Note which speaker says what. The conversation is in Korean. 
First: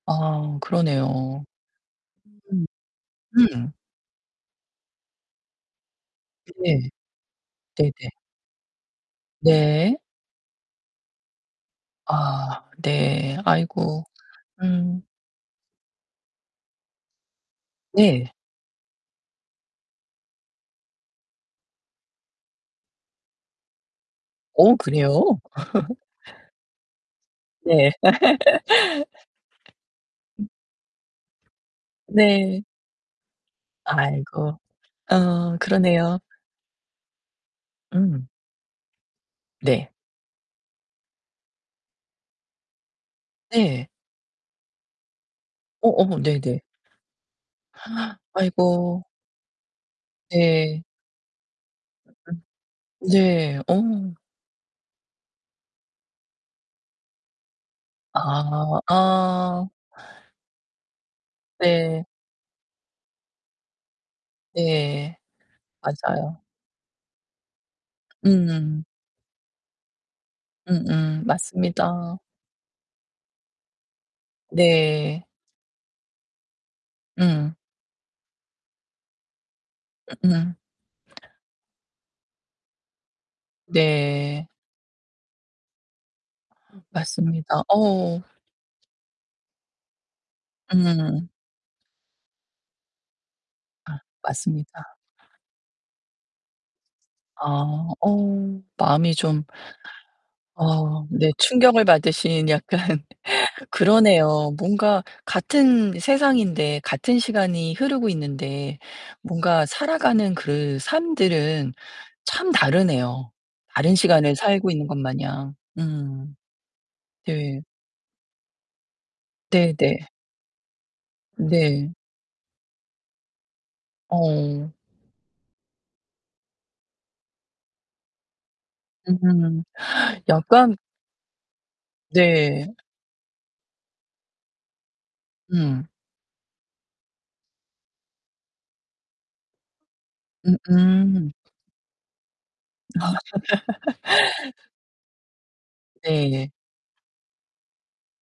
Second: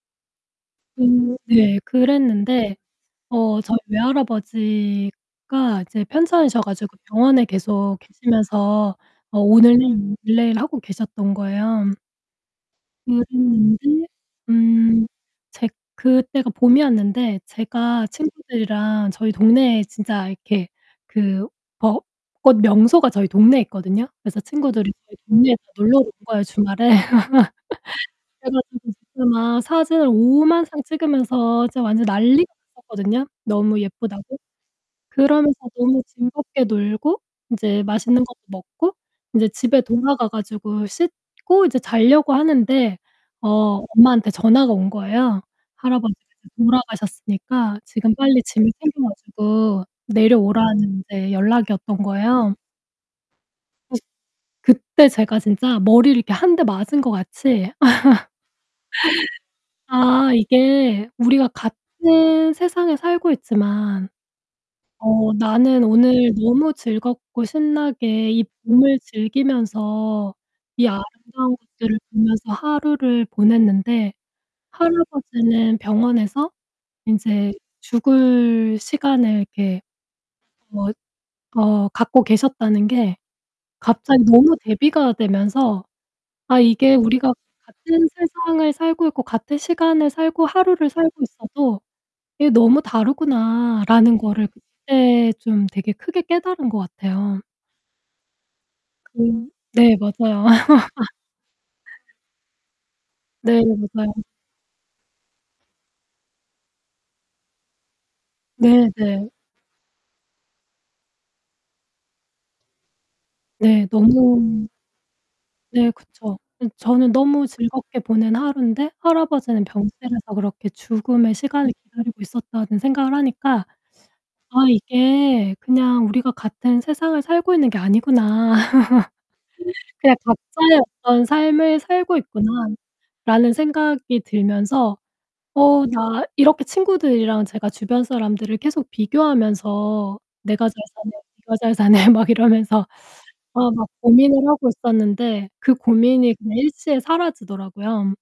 Speaker 1: 아
Speaker 2: 음.
Speaker 1: 그러네요.
Speaker 2: 네
Speaker 1: 음.
Speaker 2: 그랬는데 어
Speaker 1: 음.
Speaker 2: 저희 외할아버지가 이제 편찮으셔
Speaker 1: 네.
Speaker 2: 가지고 병원에 계속
Speaker 1: 네네.
Speaker 2: 계시면서 어 오늘
Speaker 1: 네.
Speaker 2: 내일 내일 하고 계셨던 거예요.
Speaker 1: 아 네. 아이고.
Speaker 2: 그랬는데
Speaker 1: 음.
Speaker 2: 음 제 그때가 봄이었는데 제가
Speaker 1: 네.
Speaker 2: 친구들이랑 저희 동네에 진짜 이렇게 그 벚꽃 명소가 저희 동네에 있거든요. 그래서
Speaker 1: 어
Speaker 2: 친구들이 저희
Speaker 1: 그래요?
Speaker 2: 동네에 다 놀러 온 거예요, 주말에.
Speaker 1: 네.
Speaker 2: 그래 가지고 이제 막 사진을 오만상 찍으면서 진짜 완전
Speaker 1: 음.
Speaker 2: 난리가
Speaker 1: 네.
Speaker 2: 났었거든요, 너무 예쁘다고.
Speaker 1: 아이고. 어
Speaker 2: 그러면서 너무
Speaker 1: 그러네요.
Speaker 2: 즐겁게 놀고 인제 맛있는
Speaker 1: 음.
Speaker 2: 것도 먹고 인제 집에
Speaker 1: 네.
Speaker 2: 돌아가 가지고 씻고 이제 잘려고 하는데 어
Speaker 1: 네.
Speaker 2: 엄마한테 전화가 온 거예요.
Speaker 1: 어어
Speaker 2: 할아버지께서
Speaker 1: 네네.
Speaker 2: 돌아가셨으니까 지금 빨리 짐을
Speaker 1: 아이고.
Speaker 2: 챙겨 가지고 내려오라는
Speaker 1: 네.
Speaker 2: 인제 연락이었던 거예요.
Speaker 1: 네
Speaker 2: [unintelligible]
Speaker 1: 어.
Speaker 2: 그때 제가 진짜 머리를 이렇게 1 대 맞은 것 같이
Speaker 1: 아 아.
Speaker 2: 아 이게 우리가
Speaker 1: 네.
Speaker 2: 같은 세상에 살고 있지만
Speaker 1: 네.
Speaker 2: 어 나는 오늘
Speaker 1: 맞아요.
Speaker 2: 너무 즐겁고 신나게 이
Speaker 1: 음.
Speaker 2: 봄을 즐기면서 이
Speaker 1: 음음.
Speaker 2: 아름다운 것들을
Speaker 1: 맞습니다.
Speaker 2: 보면서 하루를 보냈는데
Speaker 1: 네.
Speaker 2: 할아버지는 병원에서 인제
Speaker 1: 음.
Speaker 2: 죽을 시간을 이렇게
Speaker 1: 응.
Speaker 2: 뭐 어 갖고 계셨다는게 갑자기
Speaker 1: 네.
Speaker 2: 너무 대비가 되면서 '아 이게 우리가
Speaker 1: 맞습니다.
Speaker 2: 같은
Speaker 1: 어.
Speaker 2: 세상을 살고 있고 같은 시간을 살고 하루를 살고
Speaker 1: 음.
Speaker 2: 있어도 이게 너무
Speaker 1: 아
Speaker 2: 다르구나.'라는 거를
Speaker 1: 맞습니다.
Speaker 2: 그때 좀 되게 크게 깨달은 것 같아요.
Speaker 1: 아 어 마음이 좀
Speaker 2: 음 네 맞아요.
Speaker 1: 아 네. 충격을 받으신 약간.
Speaker 2: 네 맞아요.
Speaker 1: 그러네요. 뭔가 같은 세상인데 같은 시간이 흐르고 있는데
Speaker 2: 네 네.
Speaker 1: 뭔가 살아가는 그 삶들은 참 다르네요,
Speaker 2: 네.
Speaker 1: 다른 시간을
Speaker 2: 너무
Speaker 1: 살고 있는 것마냥,
Speaker 2: 네
Speaker 1: 음.
Speaker 2: 그쵸. 예 '저는 너무
Speaker 1: 네.
Speaker 2: 즐겁게 보낸 하루인데 할아버지는
Speaker 1: 네 네.
Speaker 2: 병실에서 그렇게 죽음의 시간을
Speaker 1: 네.
Speaker 2: 기다리고 있었다.'는 생각을 하니까 아
Speaker 1: 어.
Speaker 2: 이게 그냥 '우리가 같은 세상을 살고 있는 게 아니구나.'
Speaker 1: 음.
Speaker 2: '그냥
Speaker 1: 약간
Speaker 2: 각자의 어떤 삶을 살고
Speaker 1: 네.
Speaker 2: 있구나.'라는 생각이 들면서
Speaker 1: 음.
Speaker 2: '어 나' 이렇게 친구들이랑 제가 주변 사람들을 계속 비교하면서 '내가 잘 사네,
Speaker 1: 음음.
Speaker 2: 네가 잘 사네.' 막 이러면서 아 막 고민을 하고 있었는데 그 고민이
Speaker 1: 네.
Speaker 2: 그냥 일시에 사라지더라고요.